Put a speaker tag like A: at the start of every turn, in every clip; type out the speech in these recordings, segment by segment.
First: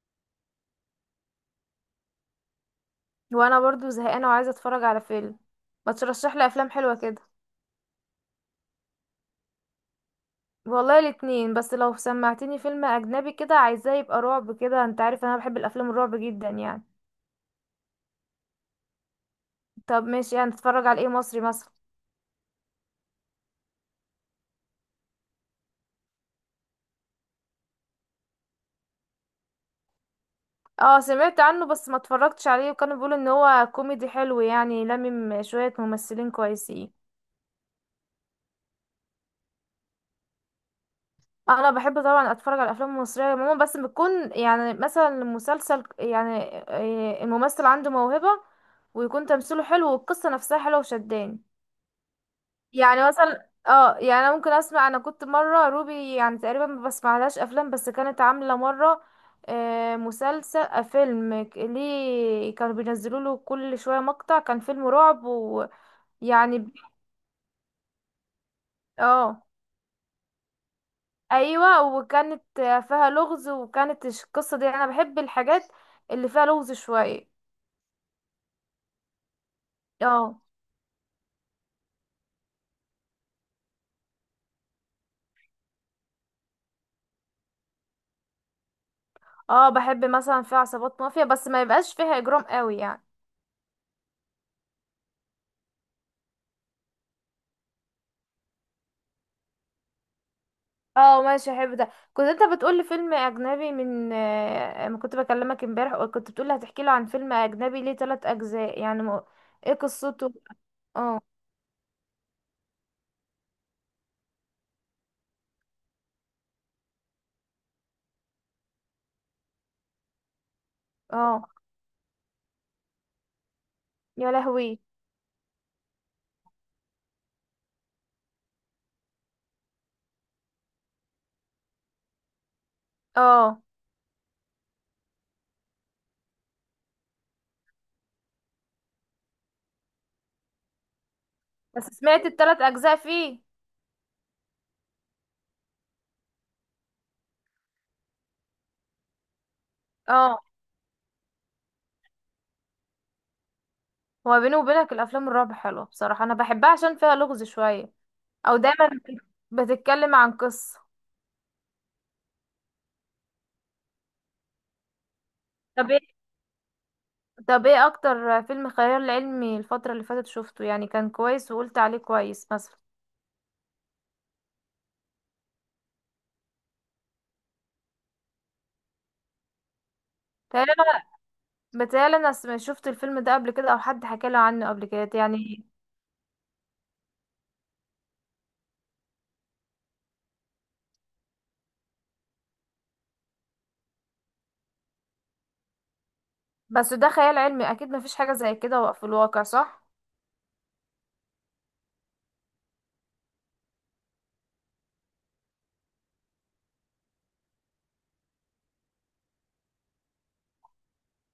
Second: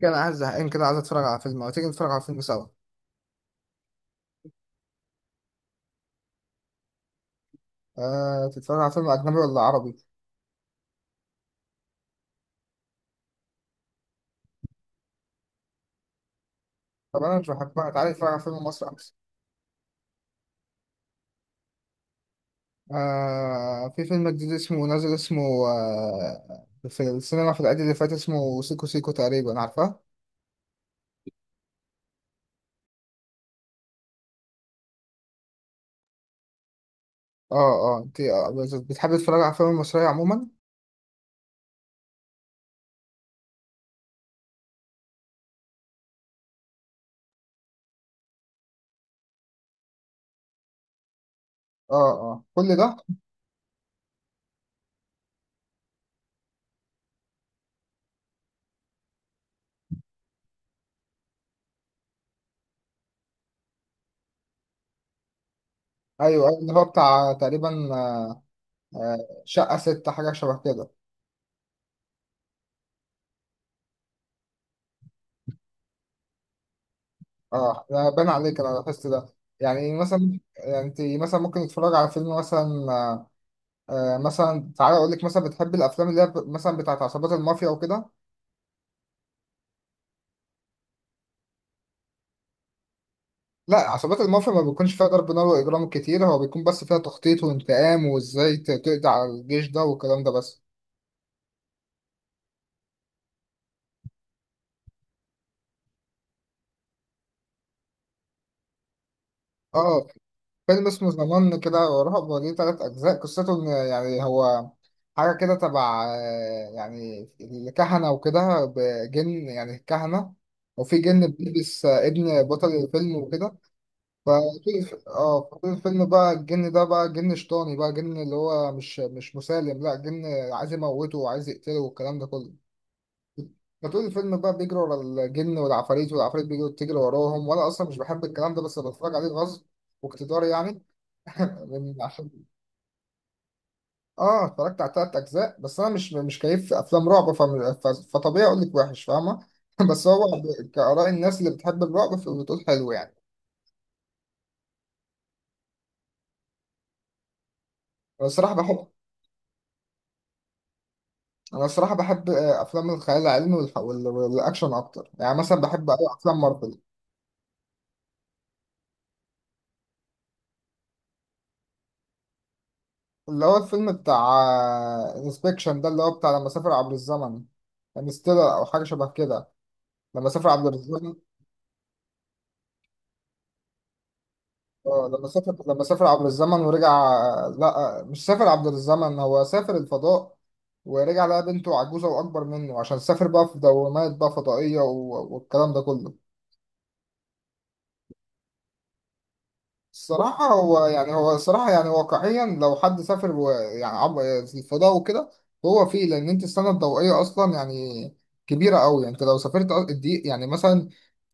A: كان عايز زهقان كده، عايز اتفرج على فيلم. او تيجي نتفرج على فيلم سوا.
B: وانا برضو زهقانه وعايزه اتفرج على فيلم. ما ترشح لي افلام حلوه كده.
A: آه، تتفرج على فيلم اجنبي ولا عربي؟
B: والله الاتنين، بس لو سمعتني فيلم اجنبي كده عايزاه يبقى رعب كده، انت عارف انا بحب الافلام الرعب جدا يعني.
A: طب انا مش بحبها، تعالى نتفرج على فيلم مصري احسن.
B: طب ماشي، يعني نتفرج على ايه مصري مثلا؟
A: آه، في فيلم جديد اسمه نازل، اسمه آه، في السينما في العيد اللي فات، اسمه سيكو سيكو تقريبا، عارفاه؟
B: اه سمعت عنه بس ما اتفرجتش عليه، وكانوا بيقولوا ان هو كوميدي حلو يعني لمم شويه ممثلين كويسين.
A: اه. اه انت بتحب تتفرج على فيلم مصرية عموما؟
B: انا بحب طبعا اتفرج على الافلام المصريه عموما، بس بتكون يعني مثلا المسلسل يعني الممثل عنده موهبه، ويكون تمثيله حلو والقصه نفسها حلوه وشداني.
A: اه اه، كل ده.
B: يعني مثلا اه يعني انا ممكن اسمع، انا كنت مره روبي يعني تقريبا ما بسمعلهاش افلام، بس كانت عامله مره مسلسل فيلم ليه كانوا بينزلوا له كل شويه مقطع، كان فيلم رعب ويعني
A: ايوه اللي هو بتاع تقريبا. آه. آه،
B: اه
A: شقة ستة، حاجة شبه كده.
B: ايوه، وكانت فيها لغز، وكانت القصه دي، انا بحب الحاجات اللي فيها لغز شويه.
A: اه، ده بان عليك، انا لاحظت ده. يعني مثلا،
B: اه
A: يعني انت مثلا ممكن تتفرج على فيلم مثلا مثلا تعالى اقول لك، مثلا بتحب الافلام اللي هي مثلا بتاعت عصابات المافيا وكده؟
B: اه بحب مثلا فيها عصابات مافيا، بس ما يبقاش فيها اجرام قوي يعني.
A: لا، عصابات المافيا ما بيكونش فيها ضرب نار واجرام كتير، هو بيكون بس فيها تخطيط وانتقام وازاي تقضي على الجيش ده والكلام ده بس.
B: اه ماشي، احب ده. كنت انت بتقول لي فيلم اجنبي من ما كنت بكلمك امبارح، وكنت بتقول لي هتحكي لي عن فيلم اجنبي ليه ثلاث اجزاء، يعني ما... ايه
A: اه،
B: قصته؟
A: فيلم اسمه
B: اه
A: زمان كده ورهب، وليه تلات اجزاء. قصته ان يعني هو حاجه كده تبع يعني الكهنه وكده، بجن يعني الكهنه. وفي جن
B: اه
A: بيلبس ابن بطل الفيلم وكده.
B: يا لهوي.
A: فطول الفيلم بقى الجن ده بقى جن شيطاني، بقى جن اللي هو مش مسالم. لا جن عايز يموته وعايز يقتله والكلام ده كله.
B: اه
A: فطول الفيلم بقى بيجري ورا الجن والعفاريت، والعفاريت بيجروا تجري وراهم. وانا اصلا مش بحب الكلام ده بس بتفرج عليه غصب واقتدار يعني،
B: بس
A: من
B: سمعت
A: عشان.
B: الثلاث اجزاء فيه.
A: اه، اتفرجت على تلات اجزاء، بس انا مش كيف افلام رعب فطبيعي اقول لك وحش، فاهمه؟ بس هو
B: اه
A: كآراء الناس اللي بتحب الرعب فبتقول حلو يعني.
B: هو بيني وبينك الافلام الرعب حلوه بصراحه، انا بحبها عشان فيها لغز شويه،
A: انا الصراحه
B: او دايما
A: بحب
B: بتتكلم عن قصه.
A: انا الصراحه بحب افلام الخيال العلمي والاكشن اكتر. يعني مثلا بحب
B: طب
A: أوي
B: ايه،
A: افلام مارفل.
B: طب ايه اكتر فيلم خيال علمي الفتره اللي فاتت شفته يعني كان كويس وقلت عليه كويس مثلا؟
A: اللي هو الفيلم بتاع انسبكشن ده، اللي هو بتاع لما سافر عبر الزمن. انستيلر او حاجه شبه كده، لما سافر عبر
B: تقريبا.
A: الزمن.
B: بتهيألي انا شفت الفيلم ده قبل كده، او حد حكى لي عنه قبل
A: اه
B: كده
A: لما سافر،
B: يعني.
A: لما سافر عبر الزمن ورجع آه، لا آه، مش سافر عبر الزمن، هو سافر الفضاء ورجع لقى بنته عجوزه واكبر منه، عشان سافر بقى في دوامات بقى فضائيه والكلام ده كله.
B: بس ده خيال علمي، اكيد مفيش حاجة زي كده في الواقع، صح؟
A: الصراحة هو يعني هو الصراحة يعني واقعيا لو حد سافر يعني في الفضاء وكده، هو فيه. لأن أنت السنة الضوئية أصلا يعني كبيرة أوي. يعني أنت لو سافرت الدقيق يعني مثلا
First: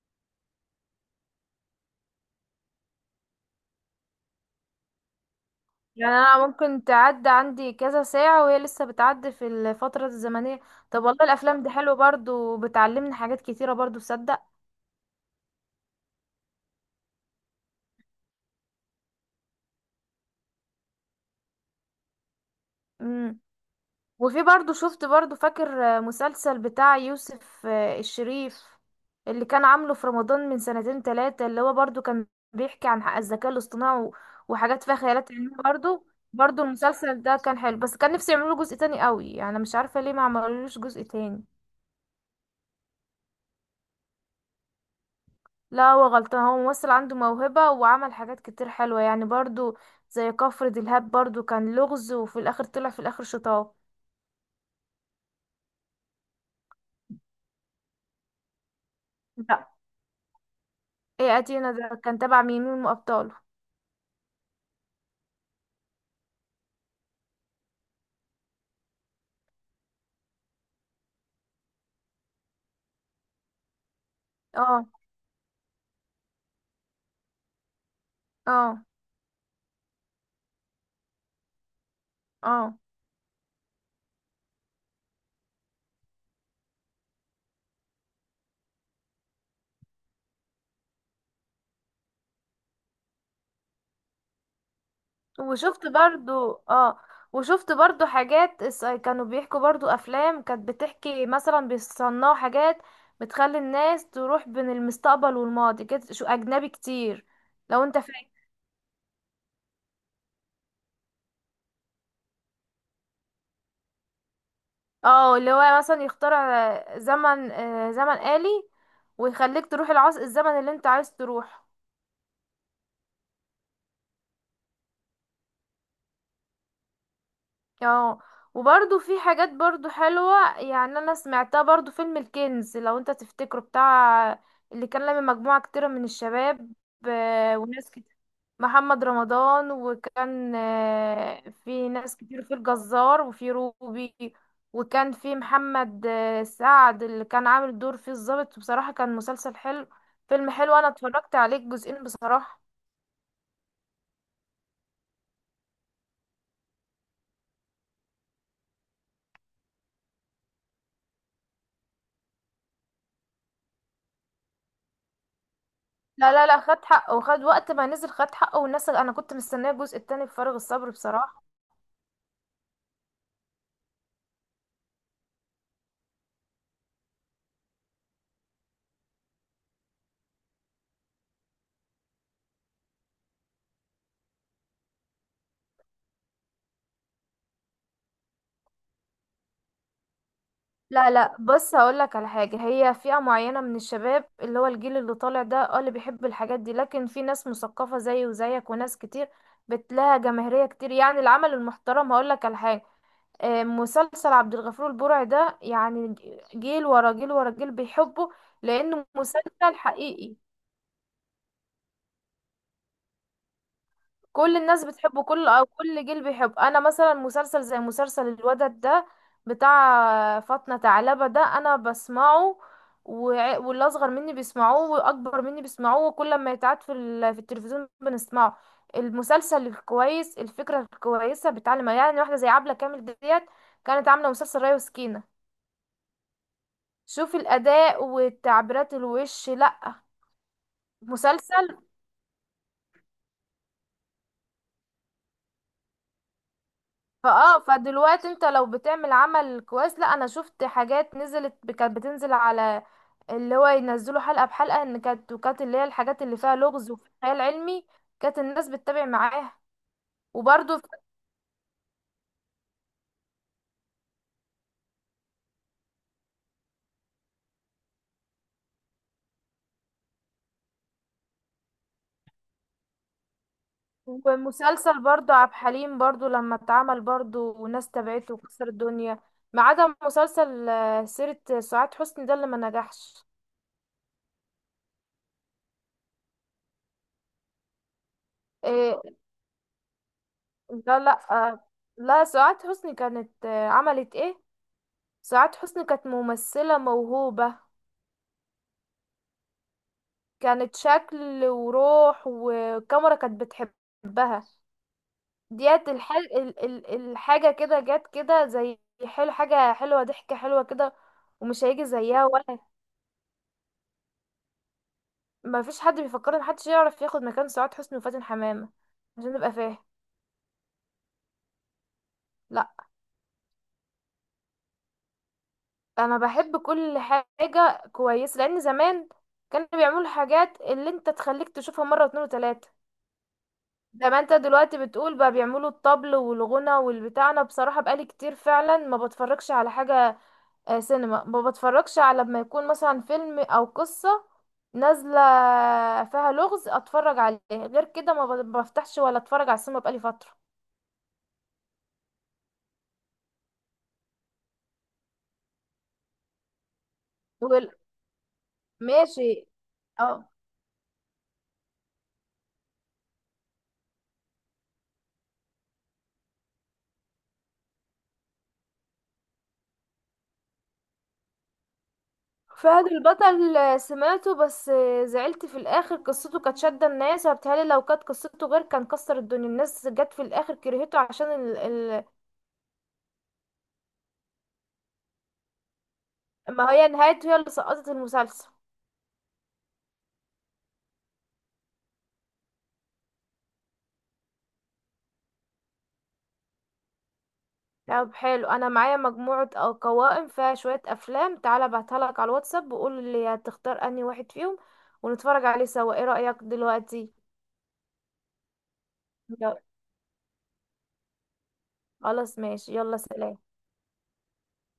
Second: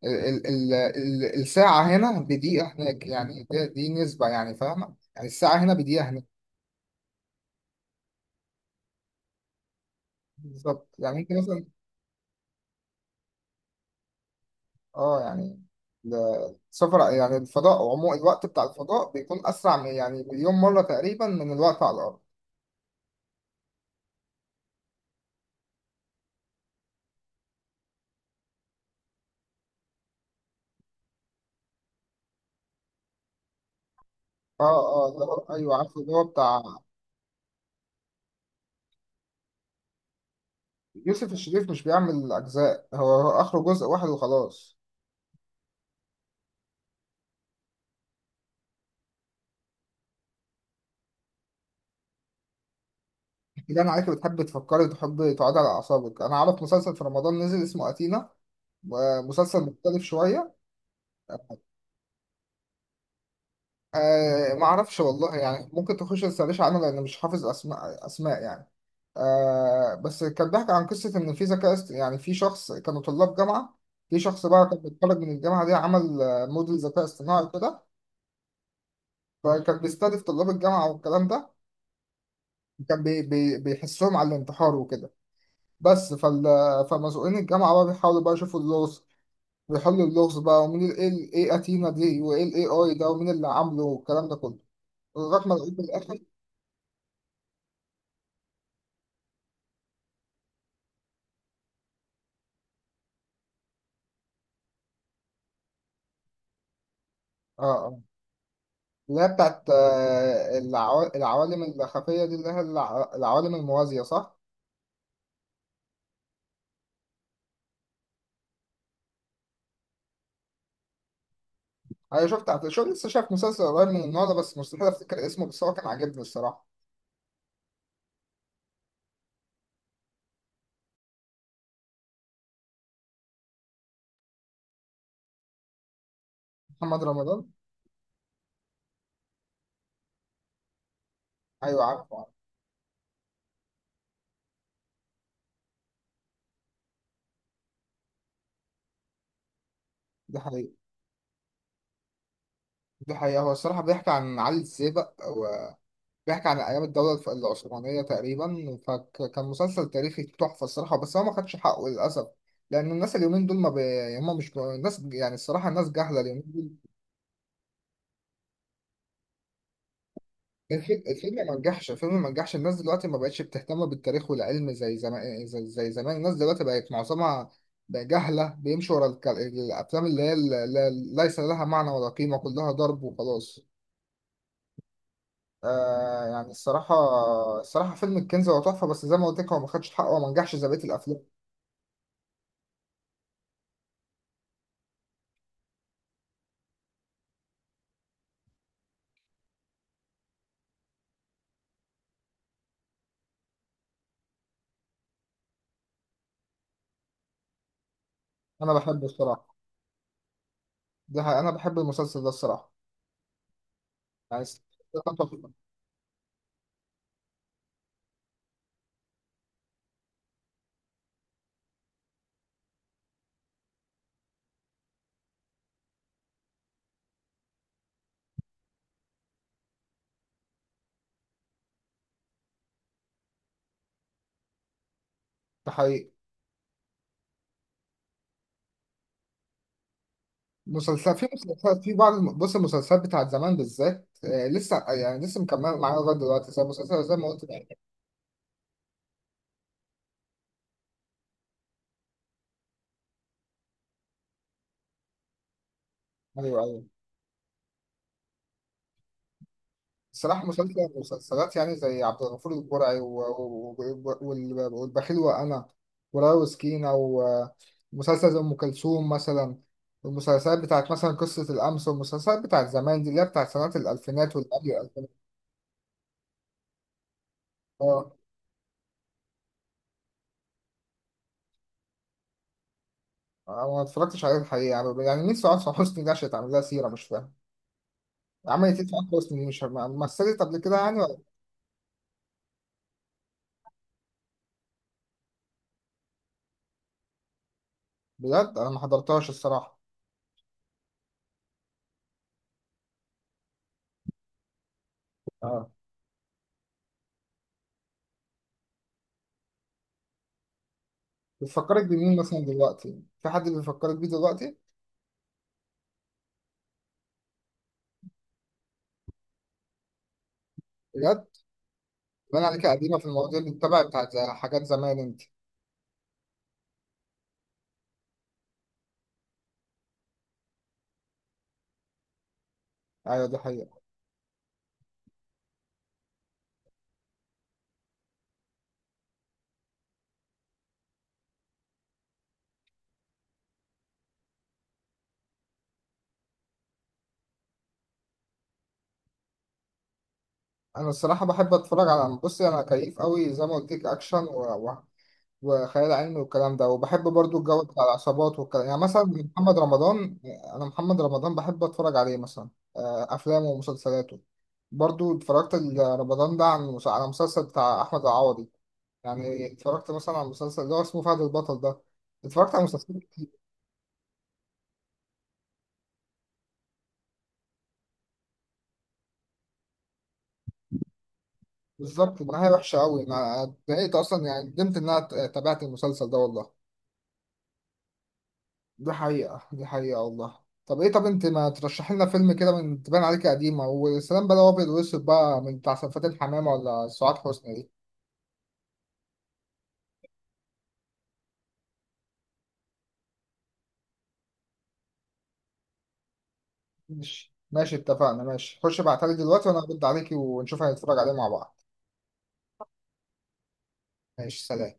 A: ال ال ال الساعة هنا بدقيقة هناك. يعني دي نسبة يعني، فاهمة؟ يعني الساعة هنا بدقيقة
B: يعني
A: هناك.
B: انا ممكن تعدي عندي كذا ساعة وهي لسه بتعدي في الفترة الزمنية.
A: بالظبط،
B: طب
A: يعني
B: والله
A: أنت
B: الافلام
A: مثلا.
B: دي حلوة برضو، وبتعلمني حاجات كتيرة برضو، تصدق.
A: أه يعني ال- السفر يعني الفضاء عموما، الوقت بتاع الفضاء بيكون أسرع من يعني مليون مرة تقريبا من الوقت على الأرض.
B: وفي برضو شفت برضو، فاكر مسلسل بتاع يوسف الشريف، اللي كان عامله في رمضان من سنتين تلاتة؟ اللي هو برضو كان بيحكي عن حق الذكاء الاصطناعي
A: اه،
B: وحاجات فيها
A: اه اللي
B: خيالات علمية
A: ايوه عارف،
B: برضو.
A: اللي هو بتاع
B: برضو المسلسل ده كان حلو، بس كان نفسي يعملوا جزء تاني قوي، يعني مش عارفة ليه ما عملولوش جزء
A: يوسف
B: تاني.
A: الشريف. مش بيعمل أجزاء، هو هو آخره جزء واحد وخلاص.
B: لا هو غلطان، هو ممثل عنده موهبة وعمل حاجات كتير حلوة يعني برضو، زي كفر دلهاب برضو، كان لغز وفي الآخر طلع في الآخر شطاه.
A: كده أنا عليك بتحب تفكري وتحب تقعدي على أعصابك. أنا أعرف مسلسل في رمضان نزل، اسمه أتينا، مسلسل
B: لا،
A: مختلف شوية.
B: ايه أتينا ده، كان تبع مين من أبطاله؟
A: آه، ما أعرفش والله، يعني ممكن تخش تسأليش عنه، لأن مش حافظ أسماء يعني. آه، بس كان بيحكي عن قصة إن في ذكاء يعني في شخص، كانوا طلاب جامعة. في شخص بقى كان
B: اه
A: بيتخرج من الجامعة دي، عمل موديل ذكاء اصطناعي كده،
B: اه
A: فكان بيستهدف طلاب الجامعة والكلام ده.
B: اه
A: كان بي بي بيحسهم على الانتحار وكده. بس فال... فمسؤولين الجامعة بقى بيحاولوا بقى يشوفوا اللغز، بيحلوا اللغز بقى ومين ال إيه ايه أتينا دي، وايه الاي اي ده، ومين اللي عامله والكلام ده كله، لغاية ما لقيت في
B: وشفت
A: الآخر.
B: برضو. اه وشفت برضو حاجات كانوا بيحكوا برضو افلام كانت بتحكي مثلا بيصنعوا حاجات بتخلي الناس تروح بين المستقبل والماضي كده، شو اجنبي كتير،
A: اه،
B: لو انت
A: اه
B: فاكر.
A: اللي هي بتاعت العوالم الخفية دي، اللي هي العوالم الموازية، صح؟
B: اه اللي هو مثلا يخترع زمن زمن آلي، ويخليك تروح العصر الزمن اللي انت عايز تروح.
A: أنا شفت على شو، لسه شايف مسلسل قريب من النوع ده بس مستحيل أفتكر اسمه، بس هو كان عاجبني الصراحة.
B: اه وبرضو في حاجات برضو حلوة يعني، انا سمعتها برضو، فيلم الكنز لو انت تفتكره، بتاع اللي كان لما مجموعة كتيرة من الشباب،
A: محمد رمضان.
B: وناس كتير، محمد رمضان، وكان
A: أيوه
B: في
A: عارفه
B: ناس
A: عارفه.
B: كتير، في الجزار وفي روبي، وكان في محمد سعد اللي كان عامل دور فيه الضابط. بصراحة كان مسلسل حلو،
A: دي
B: فيلم
A: حقيقة.
B: حلو، انا اتفرجت عليه الجزئين بصراحة.
A: دي حقيقة، هو الصراحة بيحكي عن علي السيبق، بيحكي عن أيام الدولة العثمانية تقريبا، فكان مسلسل تاريخي تحفة الصراحة، بس هو ما خدش حقه للأسف. لأن الناس اليومين دول ما بي... يعني هم مش ب- الناس يعني الصراحة الناس جاهلة
B: لا
A: اليومين
B: لا لا،
A: دول.
B: خد حقه، وخد وقت ما نزل خد حقه والناس، انا كنت مستنيه الجزء التاني بفارغ الصبر
A: الفيلم
B: بصراحه.
A: ما نجحش، الفيلم ما نجحش. الناس دلوقتي ما بقتش بتهتم بالتاريخ والعلم زي زمان، زي زمان. الناس دلوقتي بقت معظمها بقى جاهلة، بيمشوا ورا الك... الأفلام اللي هي ليس لها معنى ولا قيمة، كلها ضرب وخلاص. آه يعني الصراحة، الصراحة فيلم الكنز هو تحفة، بس زي ما قلت لك هو ما خدش حقه وما نجحش زي بقية
B: لا
A: الأفلام.
B: لا، بص هقولك على حاجه، هي فئه معينه من الشباب، اللي هو الجيل اللي طالع ده اه اللي بيحب الحاجات دي، لكن في ناس مثقفه زيي وزيك وناس كتير، بتلاقي جماهيريه كتير يعني العمل المحترم. هقولك على حاجه، مسلسل عبد الغفور البرعي ده، يعني جيل ورا جيل ورا جيل بيحبه،
A: انا
B: لانه
A: بحبه الصراحه.
B: مسلسل حقيقي.
A: ده حقيقة. انا بحب المسلسل ده الصراحه، يعني
B: كل الناس بتحبه، كل او كل جيل بيحب. انا مثلا مسلسل زي مسلسل الودد ده بتاع فاطمة ثعلبة ده انا بسمعه، واللي اصغر مني بيسمعوه واكبر مني بيسمعوه، وكل ما يتعاد في في التلفزيون بنسمعه. المسلسل الكويس، الفكرة الكويسة بتعلم، يعني واحدة زي عبلة كامل ديت كانت عاملة مسلسل ريا وسكينة،
A: ده حقيقي.
B: شوفي الاداء وتعبيرات الوش. لا
A: مسلسل في
B: مسلسل
A: مسلسلات في بعض بص، المسلسلات بتاعت زمان بالذات آه لسه، يعني لسه مكمله معايا لغايه دلوقتي، زي مسلسل زي ما قلت
B: فاه،
A: لك.
B: فدلوقتي انت لو بتعمل عمل كويس، لا انا شفت حاجات نزلت كانت بتنزل على اللي هو ينزلوا حلقة بحلقة، ان كانت وكانت اللي هي الحاجات اللي فيها
A: ايوه ايوه،
B: لغز وفي خيال علمي، كانت الناس بتتابع معاها.
A: الصراحه
B: وبرضو
A: مسلسل مسلسلات يعني زي عبد الغفور البرعي والبخيل وانا ورايا وسكينه، ومسلسل زي ام كلثوم مثلا. المسلسلات بتاعت مثلا قصه الامس، والمسلسلات بتاعت زمان دي اللي هي بتاعت سنوات الالفينات واللي قبل
B: ومسلسل
A: الالفينات.
B: برضو عبد الحليم برضو لما اتعمل، برضو وناس تابعته وكسر الدنيا، ما عدا مسلسل سيرة سعاد حسني ده اللي ما نجحش.
A: انا ما اتفرجتش عليه الحقيقه، يعني نفسي اعرف حسني دي عشان تعمل لها سيره، مش فاهم عملت ايه في
B: إيه؟
A: عمرو حسني دي، مش فاهم. مثلت قبل كده يعني
B: لا
A: ولا...
B: لا لا، سعاد حسني كانت عملت ايه. سعاد حسني كانت ممثلة موهوبة،
A: بجد انا ما حضرتهاش الصراحه.
B: كانت شكل وروح والكاميرا كانت بتحبها.
A: اه،
B: ديت الحاجة كده جت كده، زي حلو، حاجة حلوة، ضحكة حلوة كده، ومش
A: بتفكرك
B: هيجي
A: بمين
B: زيها
A: مثلا؟
B: ولا.
A: دلوقتي في حد بيفكرك بيه دلوقتي؟
B: ما فيش حد بيفكر، ان محدش يعرف ياخد مكان سعاد حسني وفاتن حمامة، عشان نبقى فاهم.
A: بجد باين عليك
B: لا
A: قديمه في المواضيع اللي بتتابع، بتاعت زي حاجات زمان انت.
B: انا بحب كل حاجة كويسة، لان زمان كانوا بيعملوا حاجات اللي انت تخليك تشوفها مرة واتنين وتلاتة.
A: ايوه، دي حقيقه.
B: زي ما انت دلوقتي بتقول، بقى بيعملوا الطبل والغنى والبتاع، انا بصراحة بقالي كتير فعلا ما بتفرجش على حاجة، سينما ما بتفرجش، على لما يكون مثلا فيلم او قصة نازلة فيها لغز اتفرج عليه، غير كده ما بفتحش ولا اتفرج على السينما بقالي فترة.
A: انا الصراحه بحب اتفرج على، بصي انا كيف قوي زي ما قلت لك اكشن وخيال علمي والكلام ده. وبحب برضو الجو
B: وال-
A: بتاع العصابات والكلام، يعني مثلا
B: ماشي.
A: محمد رمضان.
B: اه
A: انا محمد رمضان بحب اتفرج عليه مثلا، افلامه ومسلسلاته. برضو اتفرجت رمضان ده عن على مسلسل بتاع احمد العوضي. يعني اتفرجت مثلا على المسلسل اللي هو اسمه فهد البطل ده، اتفرجت على
B: فهد
A: مسلسل.
B: البطل سمعته، بس زعلت في الاخر، قصته كانت شادة الناس، وبالتالي لو كانت قصته غير كان كسر الدنيا، الناس جت في الاخر كرهته عشان
A: بالظبط، النهايه وحشه قوي، انا اتضايقت اصلا، يعني ندمت ان انا تابعت المسلسل ده والله.
B: ما هي نهايته هي اللي سقطت المسلسل.
A: دي حقيقة، دي حقيقة والله. طب ايه، طب انت ما ترشح لنا فيلم كده، من تبان عليك قديمة والسلام بقى، لو ابيض واسود بقى من بتاع سلفات الحمامة ولا سعاد حسني دي.
B: طب حلو، انا معايا مجموعة او قوائم فيها شوية افلام، تعالى ابعتها لك على الواتساب وقول لي هتختار انهي واحد فيهم، ونتفرج عليه سوا، ايه رأيك دلوقتي؟
A: ماشي ماشي، اتفقنا. ماشي خش ابعتها لي دلوقتي وانا
B: يلا،
A: هرد عليكي ونشوف هنتفرج عليه مع بعض.
B: خلاص ماشي، يلا سلام.
A: ماشي، سلام.